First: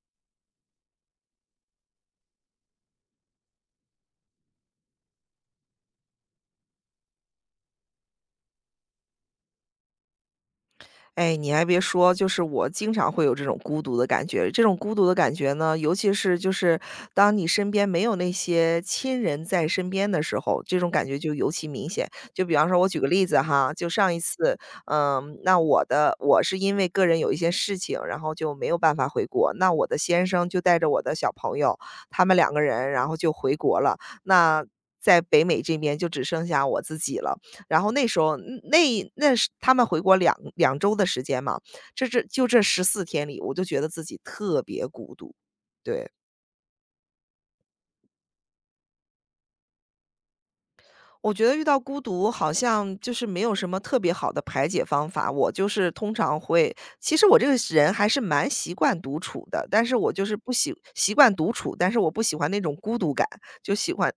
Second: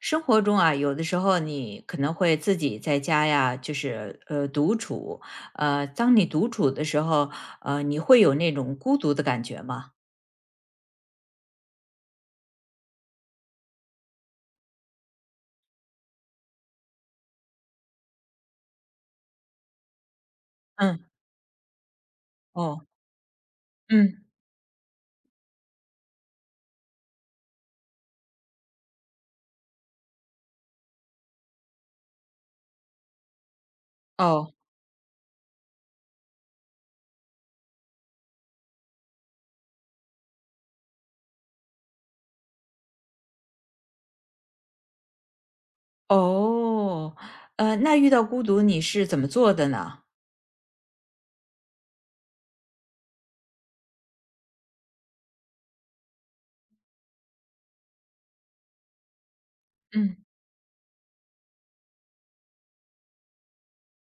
生活中啊，有的时候你可能会自己在家呀，就是独处。当你独处的时候，你会有那种孤独的感觉吗？哎，你还别说，就是我经常会有这种孤独的感觉。这种孤独的感觉呢，尤其是就是当你身边没有那些亲人在身边的时候，这种感嗯，觉就尤其明显。就比方说，我哦，举个例子哈，就上一嗯，次，那我是因为个人有一些事情，然后就没有办法回国。那我的先生就带着我的小朋友，他们两个人，然后就回国了。哦，那在北美这边就只剩下我自己了。然后那时候那是他们回国两周的时间嘛，这14天里，我就觉得自己特别孤独，对。哦，那遇到孤独你是怎么做的呢？我觉得遇到孤独好像就是没有什么特别好的排解方法，我就是通常会其实我这个人还是蛮习惯独处的，但是我嗯就是不喜习惯独处，但是我不喜欢那种孤独感，就喜欢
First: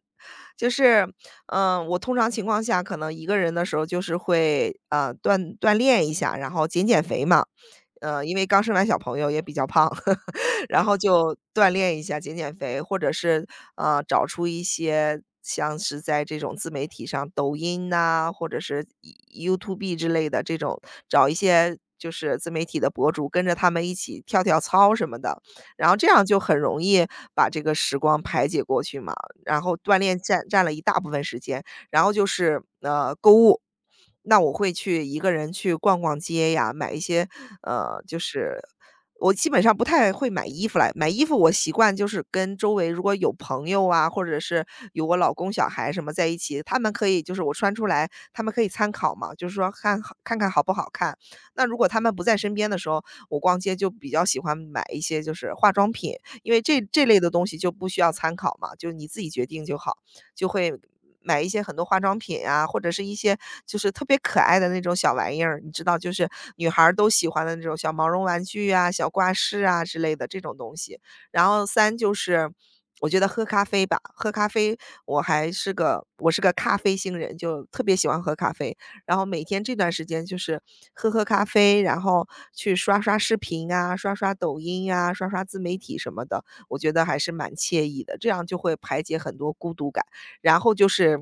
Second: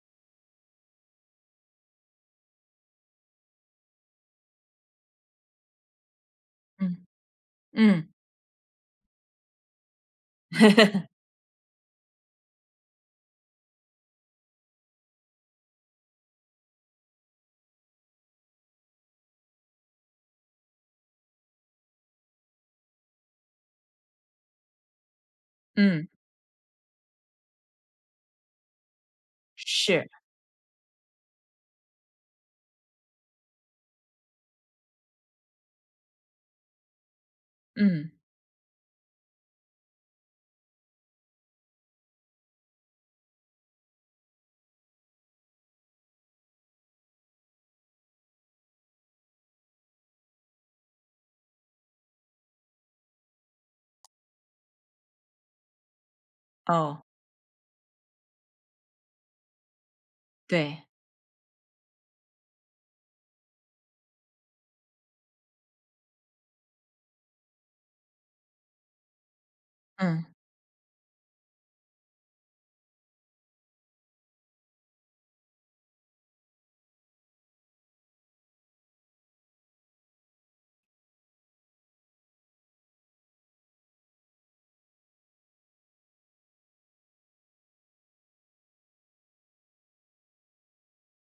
就是，我通常情况下可能一个人的时候就是会锻炼一下，然后减减嗯肥嘛，嗯因为刚生完小朋友也比较胖，然后就锻炼一下、减减肥，或者是，找出一些像是在这种自媒体上，抖音呐，或者是 YouTube 之类的这种，找一些就是自媒体的博主，跟着他们一起跳跳操什么的。然后这嗯，样就很容易把这个时光排解过去嘛，然后锻是，炼占了一大部分时间。然后就是，那我会去一个人去逛逛街呀，买一些，嗯，就是我基本上不太会买衣服来，买衣服我习惯就是跟周围如果有朋友啊，或者是有我老公、小孩什么在一起，他们可以就是我穿出来，他们可以参考嘛，就是说看好不好看。那如果他们不在身边的时候，我逛街就比较喜欢买一些就是化妆品，因为这哦，这类的东西就不需要参考嘛，就你自己决定就好。就会对，买一些很多化妆品啊，或者是一些就是特别可爱的那种小玩意儿，你知道，就是女孩儿都喜欢的那种小毛绒玩具啊、小挂饰啊之类的嗯这种东西。然后三就是我觉得喝咖啡吧，喝咖啡我是个咖啡星人，就特别喜欢喝咖啡。然后每天这段时间就是喝喝咖啡，然后去刷刷视频啊、刷刷抖音啊、刷刷自媒体什么的，我觉得还是蛮惬意的，这样就会排解很多孤独感。然后就是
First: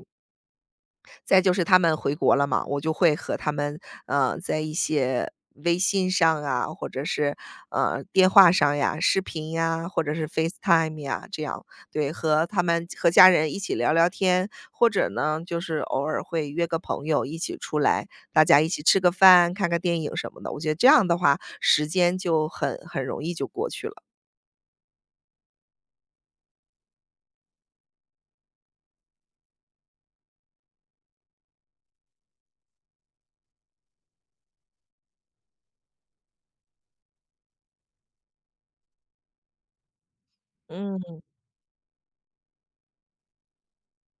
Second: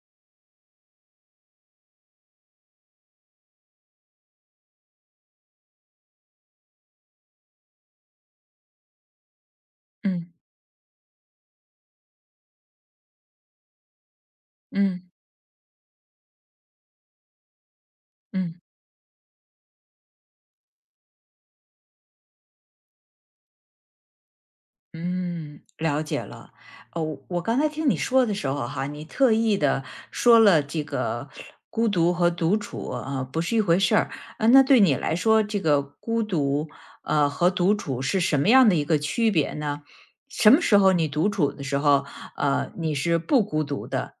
再就是他们回国了嘛，我就会和他们，在一些微信上啊，或者是，电话上呀、视频呀，或者是 嗯 FaceTime 呀，这样。对，和他们和家人一起聊聊天，或嗯者呢，就是偶尔会约个朋友一起出来，大家嗯。一起吃个饭、看个电影什么的，我觉得这样的话，时间就很容易就过去了。嗯，了解了。哦，我刚才听你说的时候哈，你特意的说了这个孤独和独处啊、不是一回事儿啊、那对你来说，这个孤独和独处是什么样的一个区别呢？什么时候你嗯。独处的时候，你是不孤独的？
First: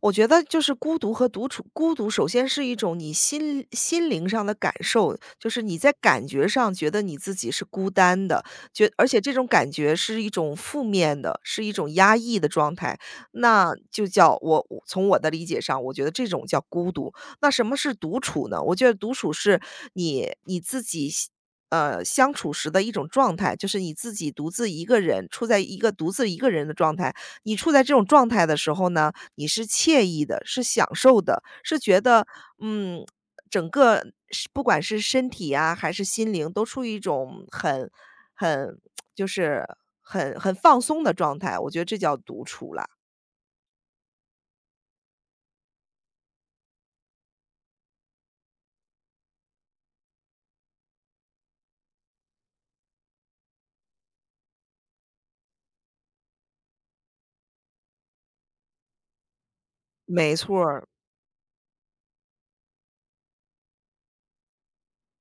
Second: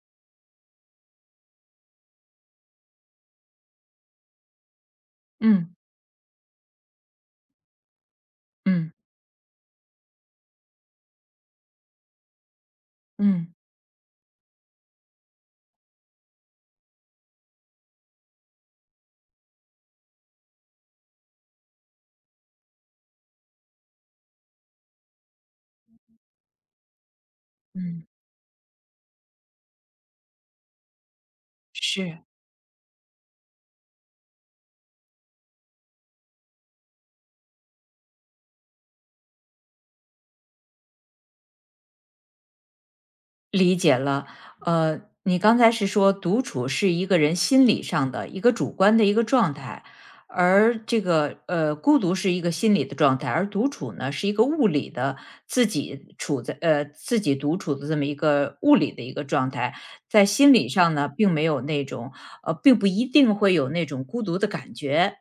我觉得就是孤独和独处，孤独首先是一种你心灵上的感受，就是嗯你在感觉上觉得你自己是孤单的，嗯而且这种感觉是一种负面的，是一种压抑的状态，嗯那就叫我从我的理解上，我觉得这种叫孤独。那什么是独处呢？我觉得独处是你你自己喜呃，相处时的一种状态，就是你自己独自一个人，处在一个独自一个人的状态。你处在这种嗯，状态的时候呢，你是惬意的，是享受的，是觉是。得，嗯，整个是不管是身体啊还是心灵都处于一种很就是很放松的状态，我觉得这叫独处了，理解了，你刚才是说独处是一个人心理上的一个主观的一个状态，而这个孤独是一个心理的状态，而独处呢是一个物理的自己处在自己独处的这么一个物理的一个状态，在没心错理儿。上呢并没有那种并不一定会有那种孤独的感觉。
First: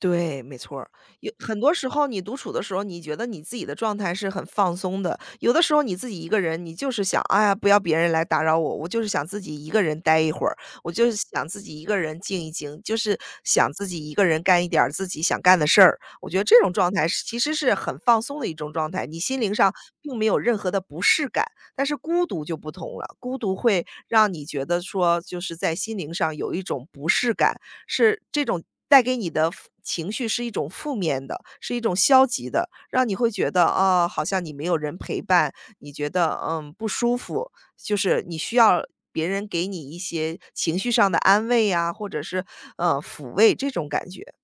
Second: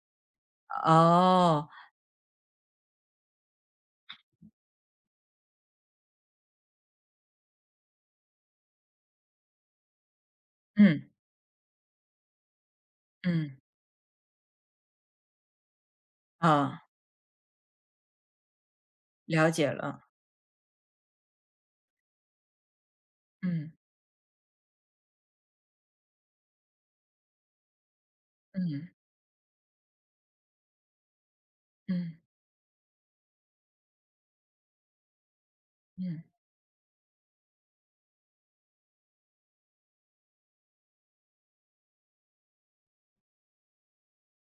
对，没错儿。有很哦，多时候你独处的时候，你觉得你自己的状态是很放松的。有的时候你自己一个人，你就是想，哎呀，不要别人来打扰我，我就是想自己一个人待一会儿，我就嗯是想自己一个人静一静，就是嗯，想自己一个人干一点儿自己想干的事儿。我觉得这种啊，状态其实是很放松的一种状态，你心了灵解上了，并没有任何的不适感。但是孤独就不同了，孤独嗯会让你觉得说，就是在心灵上有一种不适感。是这种嗯带给你的负情绪是一种负面的，是一种嗯消极的，让你会觉得，啊，好像你没有人陪伴，你觉嗯。得，不舒服，就是你需要别人给你一些情绪上的安慰呀，或者是，抚慰这种感觉，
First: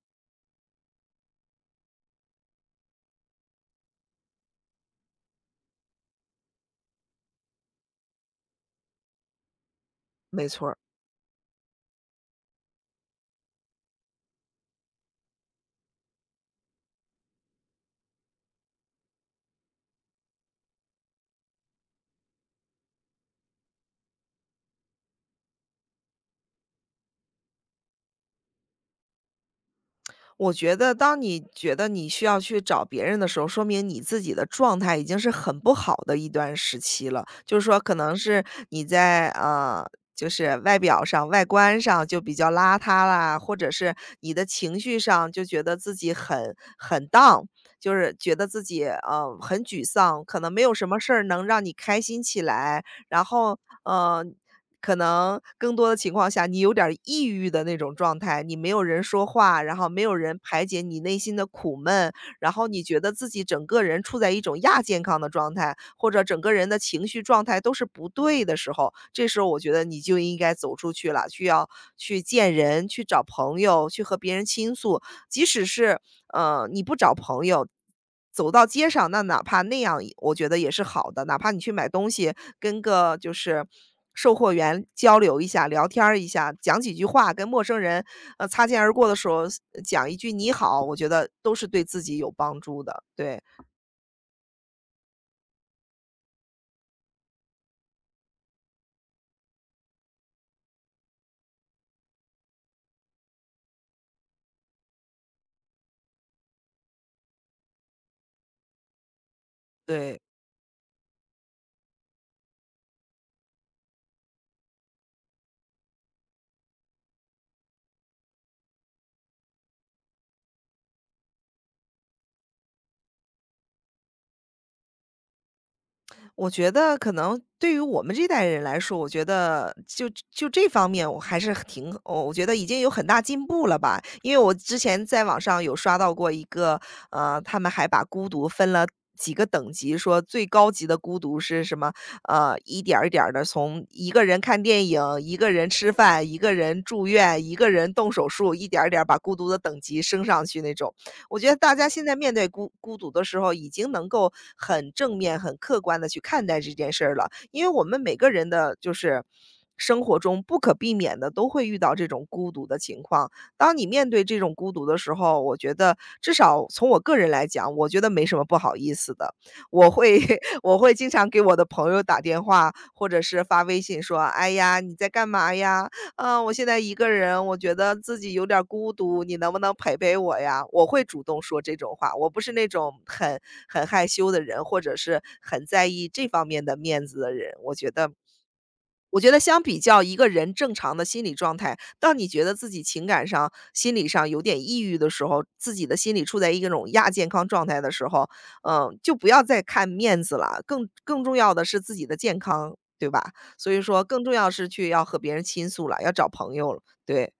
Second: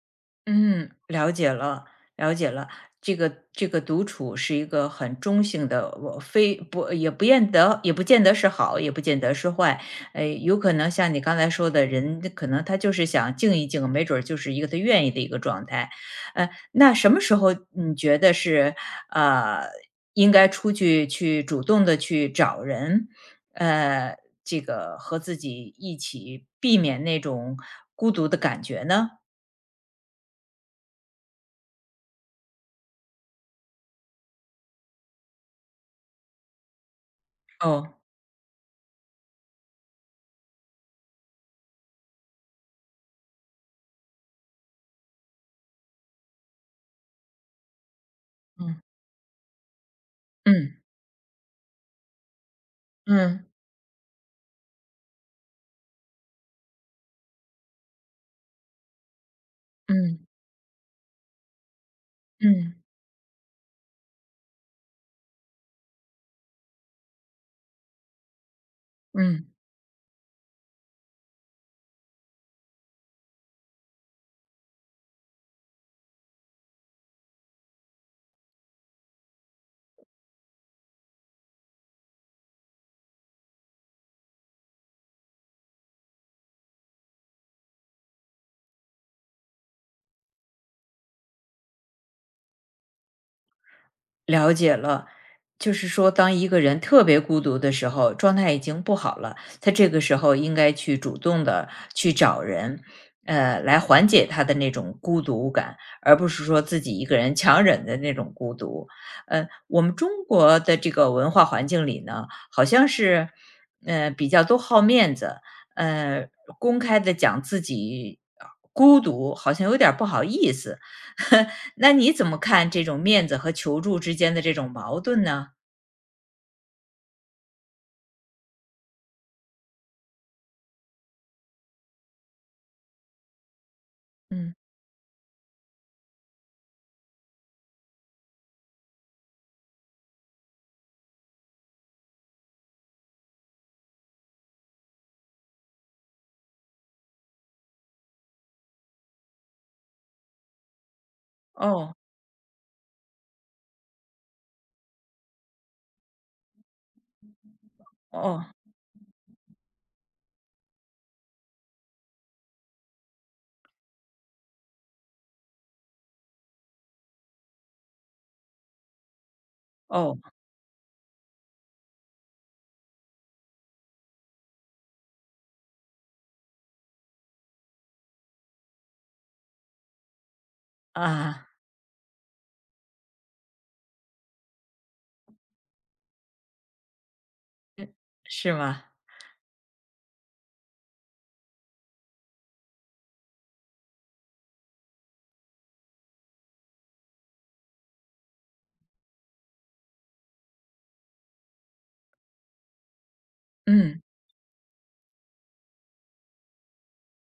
嗯，了解了，了解了。这个独处是一个很中性的，我非不也不见得，也不见得是好，也不见得是坏。没有错可儿。能像你刚才说的人，可能他就是想静一静，没准儿就是一个他愿意的一个状态。那什么时候你觉得是呃应该出去去主动的去找人，呃，这个和自己一起避免那种孤独的感觉呢？我觉得当你觉得你需要去找别人的时候，说明你自己的状态已经是很不好的一段时期了。就是说可哦，能是你在，就是外表上、外观上就比较邋遢啦，或者是你的情绪上就觉得自己很 down，就是觉得自嗯。己，很沮丧，可能没有嗯，什么事儿能让你开心起来。然嗯，后，嗯。可能更多的情况下，你有点儿抑郁的那种状态，你没有人说话，然后没有嗯，人排解你内心的苦闷，然后嗯，你觉得自己整个人处在一种亚健康的状态，或者整个人的情绪状态都是不对的时候，这时嗯，候我觉得你就应该走出去了，需要去见人，去找朋友，去和别人倾诉，即使是你不找朋友，走到街上，那哪怕那样我觉得也是好的。哪怕你去买东西，跟个就是售货员交流一下、聊天儿一下，讲几句话，跟陌生人，擦肩而过的时候讲一句“你好”，我觉得都是对自己有帮助的，对，了解了。就是说，当一个人特别孤独的时候，状态已经不好了，他这个时候应该去主动的去找人，来缓解他的那种孤独感，而不是说自己一个人强忍的那种孤独。我们中对。国的这个文化环境里呢，好像是，比较都好面子，呃，公开的讲自己孤独，好像有点儿不好意思。那你怎么看这种面子和求助之间的这种矛盾呢？我觉得可能对于我们这代人来说，我觉得就这方面我还是挺我觉得已经有很大进步了吧。因为我嗯，之前在网上有刷到过一个，他们还把孤独分了几个等级，说最高级的孤独是什么？一点儿一点儿的从一个人看电影、一个人吃饭、一个人住院、一个人动手术，一点儿一点儿把孤独的等级升上去那种。我觉得大家哦，现在面对孤独的时候，已经能够很正面、很客观的去看待这件事儿了。因为我们每个哦，人的就是生活中不可避免的都会遇到这种孤独的情况。当你面对这种孤独的时候，我觉得至少从我个人来讲，我觉得没什么不好意思的。我哦，会 我会经常给我的朋友打电话，或者是发微信说：“哎呀，你在干嘛呀？”我现在一个人，我觉得自己有点儿孤独，你能不能陪陪我呀？我会主动啊，说这种话，我不是那种很害羞的人，或者是很在意这方面的面子的人。我觉得是吗？我觉得相比较一个人正常的心理状态，当你觉得自己情感上、心理上有点抑郁的时候，自己的心理处在一个种亚健康状态的时候，嗯，就不要再看面子了，更重要的是自己的健康，对吧？所以嗯。说更重要是去要和别人倾诉了，要找朋友了，对。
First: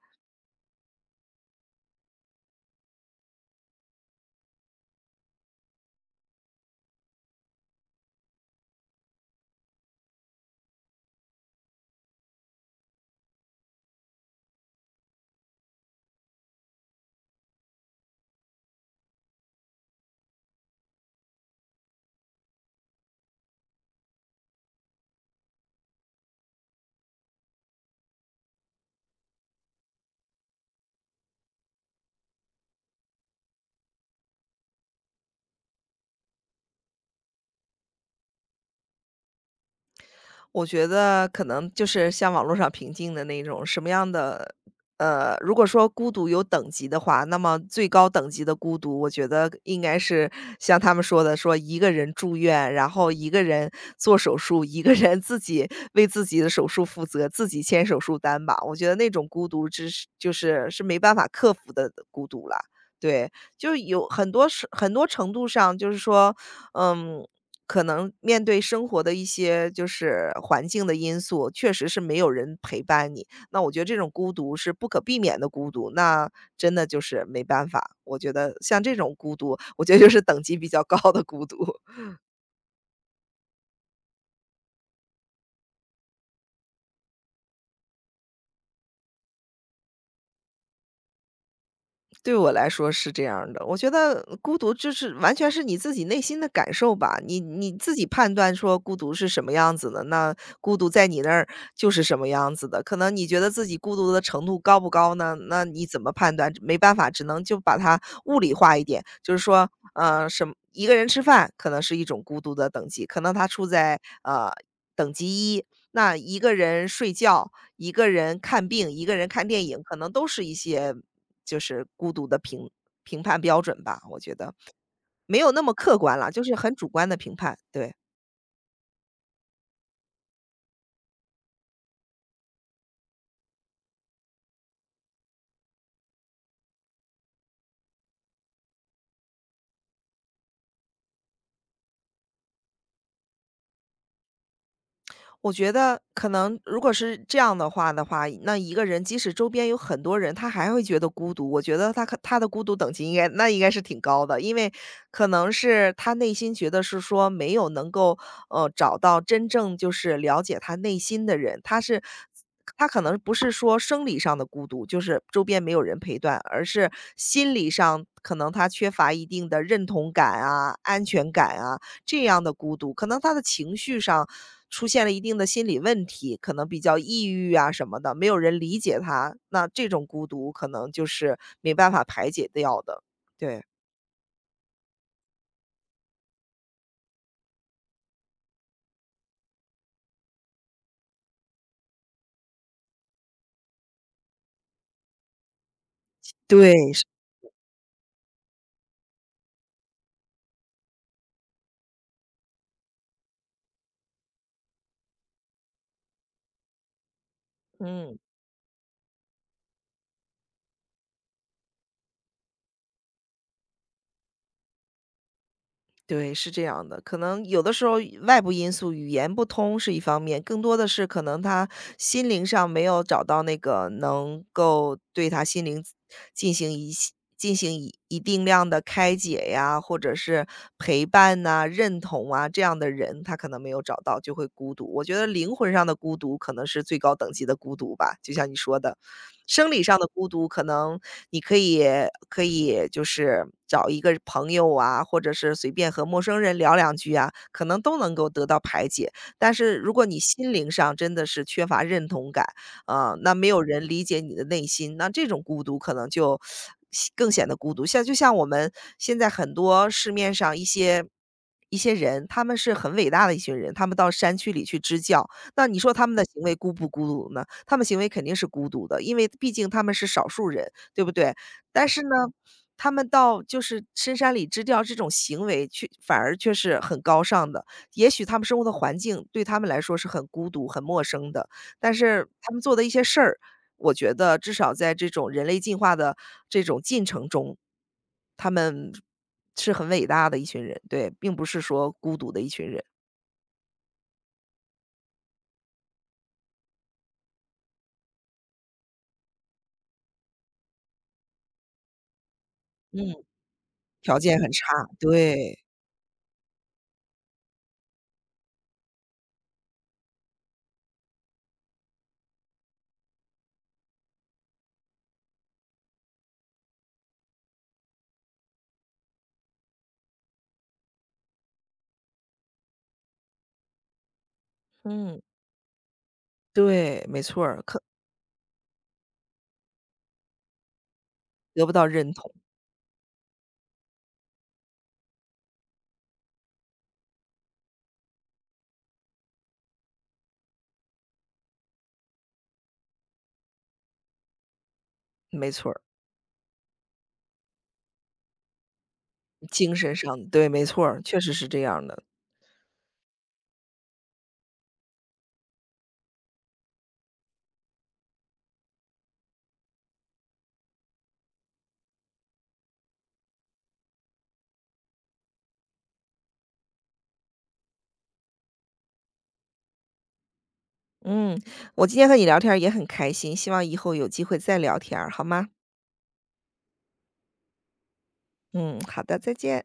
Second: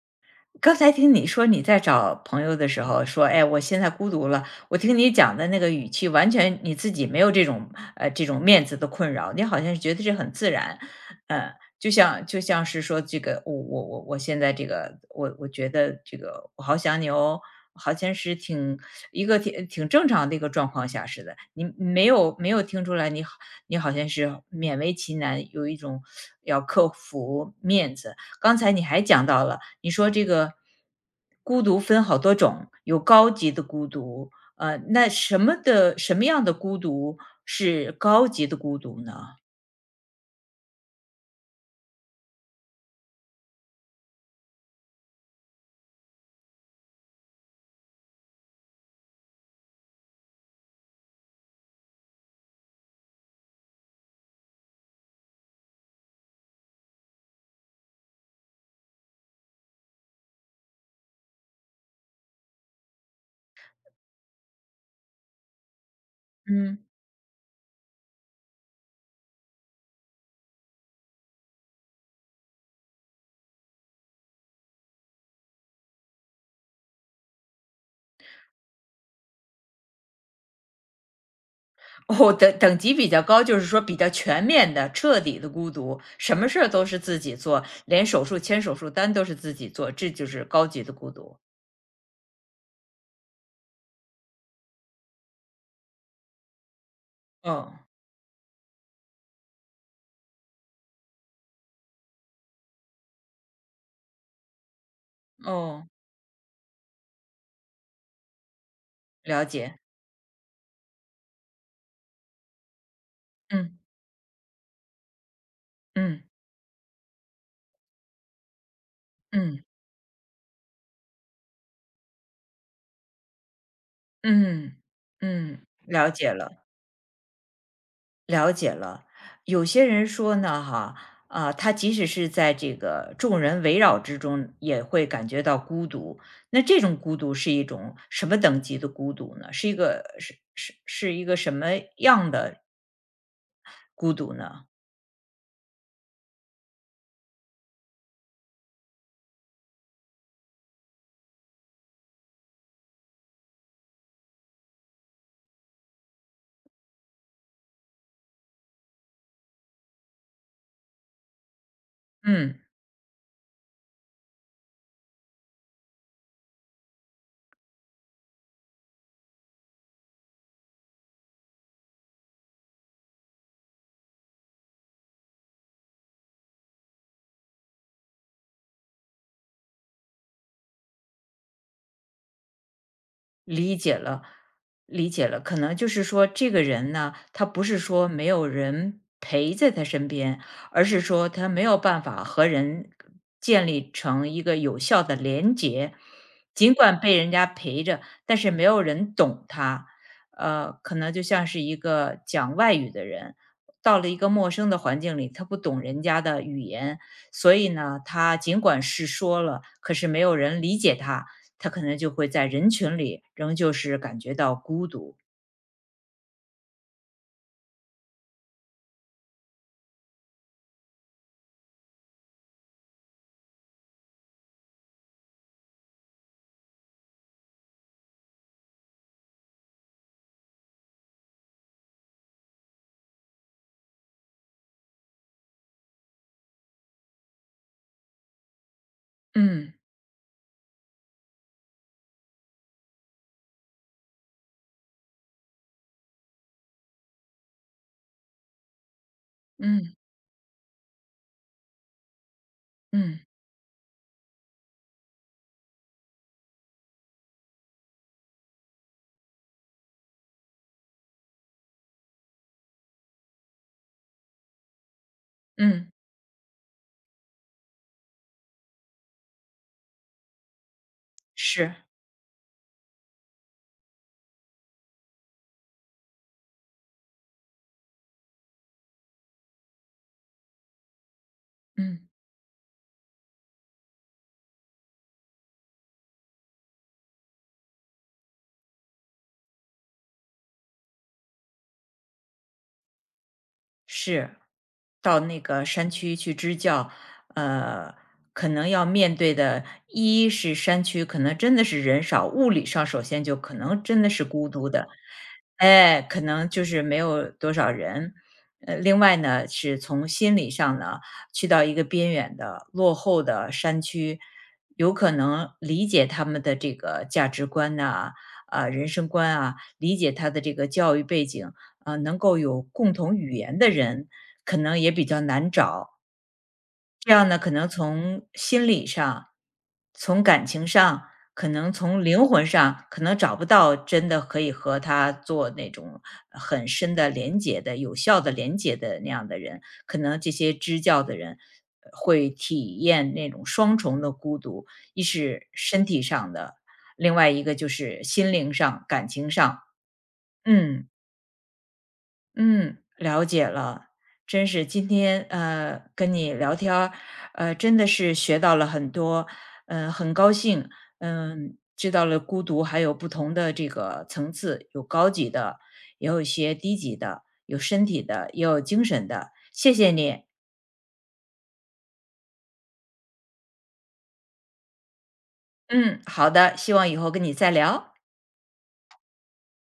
刚才听你说你在找朋友的时候说，哎，我现在孤独了。我听你讲的那个语气，完全你自己没有这种这种面子的困扰，你好像是觉得这很自然，嗯，就像是说这个，我现在这个，我觉得这个我好想你哦，好像是一个挺正常的一个状况下似的。你没有听出来你好，你好像是勉为其难，有一种要克服面子。刚才你还讲到了，你说这个孤独分好多种，有高级的孤独，那什么样的孤独是高级的孤独呢？我觉得可能就是像网络上评定的那种什么样的，如果说孤独有等级的话，那么最高等级的孤独，我觉得应该是像他们说的，说一个人住院，然后一个人做手术，一个人自己为自己的手术负责，自己签手术单吧。我觉得那种孤独就是没办法克服的孤独了。对，就是有很多是很多程度上，就是说，嗯，嗯，可能面对生活的一些就是环境的因素，确实是没有人陪伴你。那我觉得这种孤独是不可避免的孤独，那真的就是没办法。我觉得像这种孤独，我觉得就是等级比较高的孤独。哦，等级比较高，就是说比较全面的、彻底的孤独，什么事儿都是自己做，连手术签手术单都是自己做，这就是高级的孤独。对我来说是这样儿的，我觉得孤独就是完全是你自己内心的感受吧，你哦，自己判断说孤独是什么样子的，那孤独在你那儿就是什么样子的。可能你觉得自己孤独的程度高不高呢？那你哦，怎么判断？没办法，只能就把它物理化一点，就是了说，解，什么一个人吃饭可能是一种孤独的等级，可能他处嗯在呃等级一。那嗯一个人睡觉，一个人看病，一个人看嗯电影，可能都是一些就是孤独的评判标准吧，我觉得。嗯没有嗯，那么客了观解了，就是了。很主观的评判，对。了解了。有些人说呢，哈，啊，他即使是在这个众人围绕之中，也会感觉到孤独。那这种孤独是一种什么等级的孤独呢？是一个是是是一个什么样的孤独呢？我觉得可能如果是这样的话，那一个人即使周边有很多人，他还会觉得孤独。我觉得他的孤独等级应该是挺高的，因为可能是他内心觉得是说没有能够找到真正就是了解他内心的人，他是。嗯。他可能不是说生理上的孤独，就是周边没有人陪伴，而是心理上可能他缺乏一定的认同感啊、安全感啊，这样的孤独，可能他的情绪上出现了一定的心理问题，可能比较抑郁啊什么的，没有人理解他，那这种孤独可能就是没办法排解掉的，对。理解了，理解了，可能就是说这个人呢，他不是说没有人陪在他身边，而是说他没有办法和人建立成一个有效的连结。对，尽管是被人家陪着，但是没有人懂他。可能就像是一个讲外语的人，到了一个陌生的环境里，他不懂人家的语言，所以呢，嗯。他尽管是说了，可是没有人理解他，他可能就会在人群里仍旧是感觉到孤独。对，是这样的。可能有的时候外部因素，语言不通是一方面，更多的是可能他心灵上没有找到那个能够对他心灵进行一系进行一定量的开解呀，或者是陪伴呐、认同啊这样的人，他可能没有找到，就会孤独。我觉得灵魂上的孤独可能是最高等级的孤独吧，就像你说的，生嗯理上的孤独你可以就是找一个朋友啊，或者是随便和陌生人聊两句啊，可能都能够得到排解。但是如嗯果你心灵上真的是缺乏认同感，啊，嗯那没有人理解你的内心，那这种孤独可能就更显得孤独。就像我们现在很多市面上一些人，他们是很伟大的一群人，他们到山区里去支教，那你嗯说他们的行为孤不孤独呢？他们行为肯定是孤独的，因为毕竟他们是少数人，对不对？是，但是呢，他们到深山里支教这种行为反而是很高尚的。也许他们生活的环境对他们来说是很孤独、很陌生的，但嗯。是他们做的一些事儿，我觉得至少在这种人类进化的这种进程中，他们是很伟大的一群人，对，并不是说孤独的一群人。是，到那个山区去支教，呃，可能要面对的，一是山区可能真的是人少，物理上首嗯，先就可能真的条是件孤很差，独的，对，哎，可能就是没有多少人。另外呢，是从心理上呢，去到一个边远的、落后的山区，有可能理解他们的这个价值观呐、啊，人生观啊，理解他的这个教育背景，啊，能够有共同语言的人，可能也比嗯，较难找。对，这没样呢，错可儿，能可从心理上、从感情上，可得能不到从认灵同，魂上，可能找不到真的可以和他做那种很深的连接的、有效的连接的那样的人。可能这些支教的人会体验那种双重的孤独，一是没错儿。身体上的，另外一个就是心灵上、感情上。精神上，对，没错嗯。儿确实是这样的。嗯，了解了。真是今天跟你聊天儿，真的是学到了很多，很高兴，嗯，知道了孤独还有不同的这个层次，有高级的，也有一些低级的，有身体的，也有精神的。谢谢你，嗯，我今天和你聊天儿也很开心，希望以后有机会再聊天儿好吗？嗯，好的，希望以后跟你再聊。嗯，好的，再见。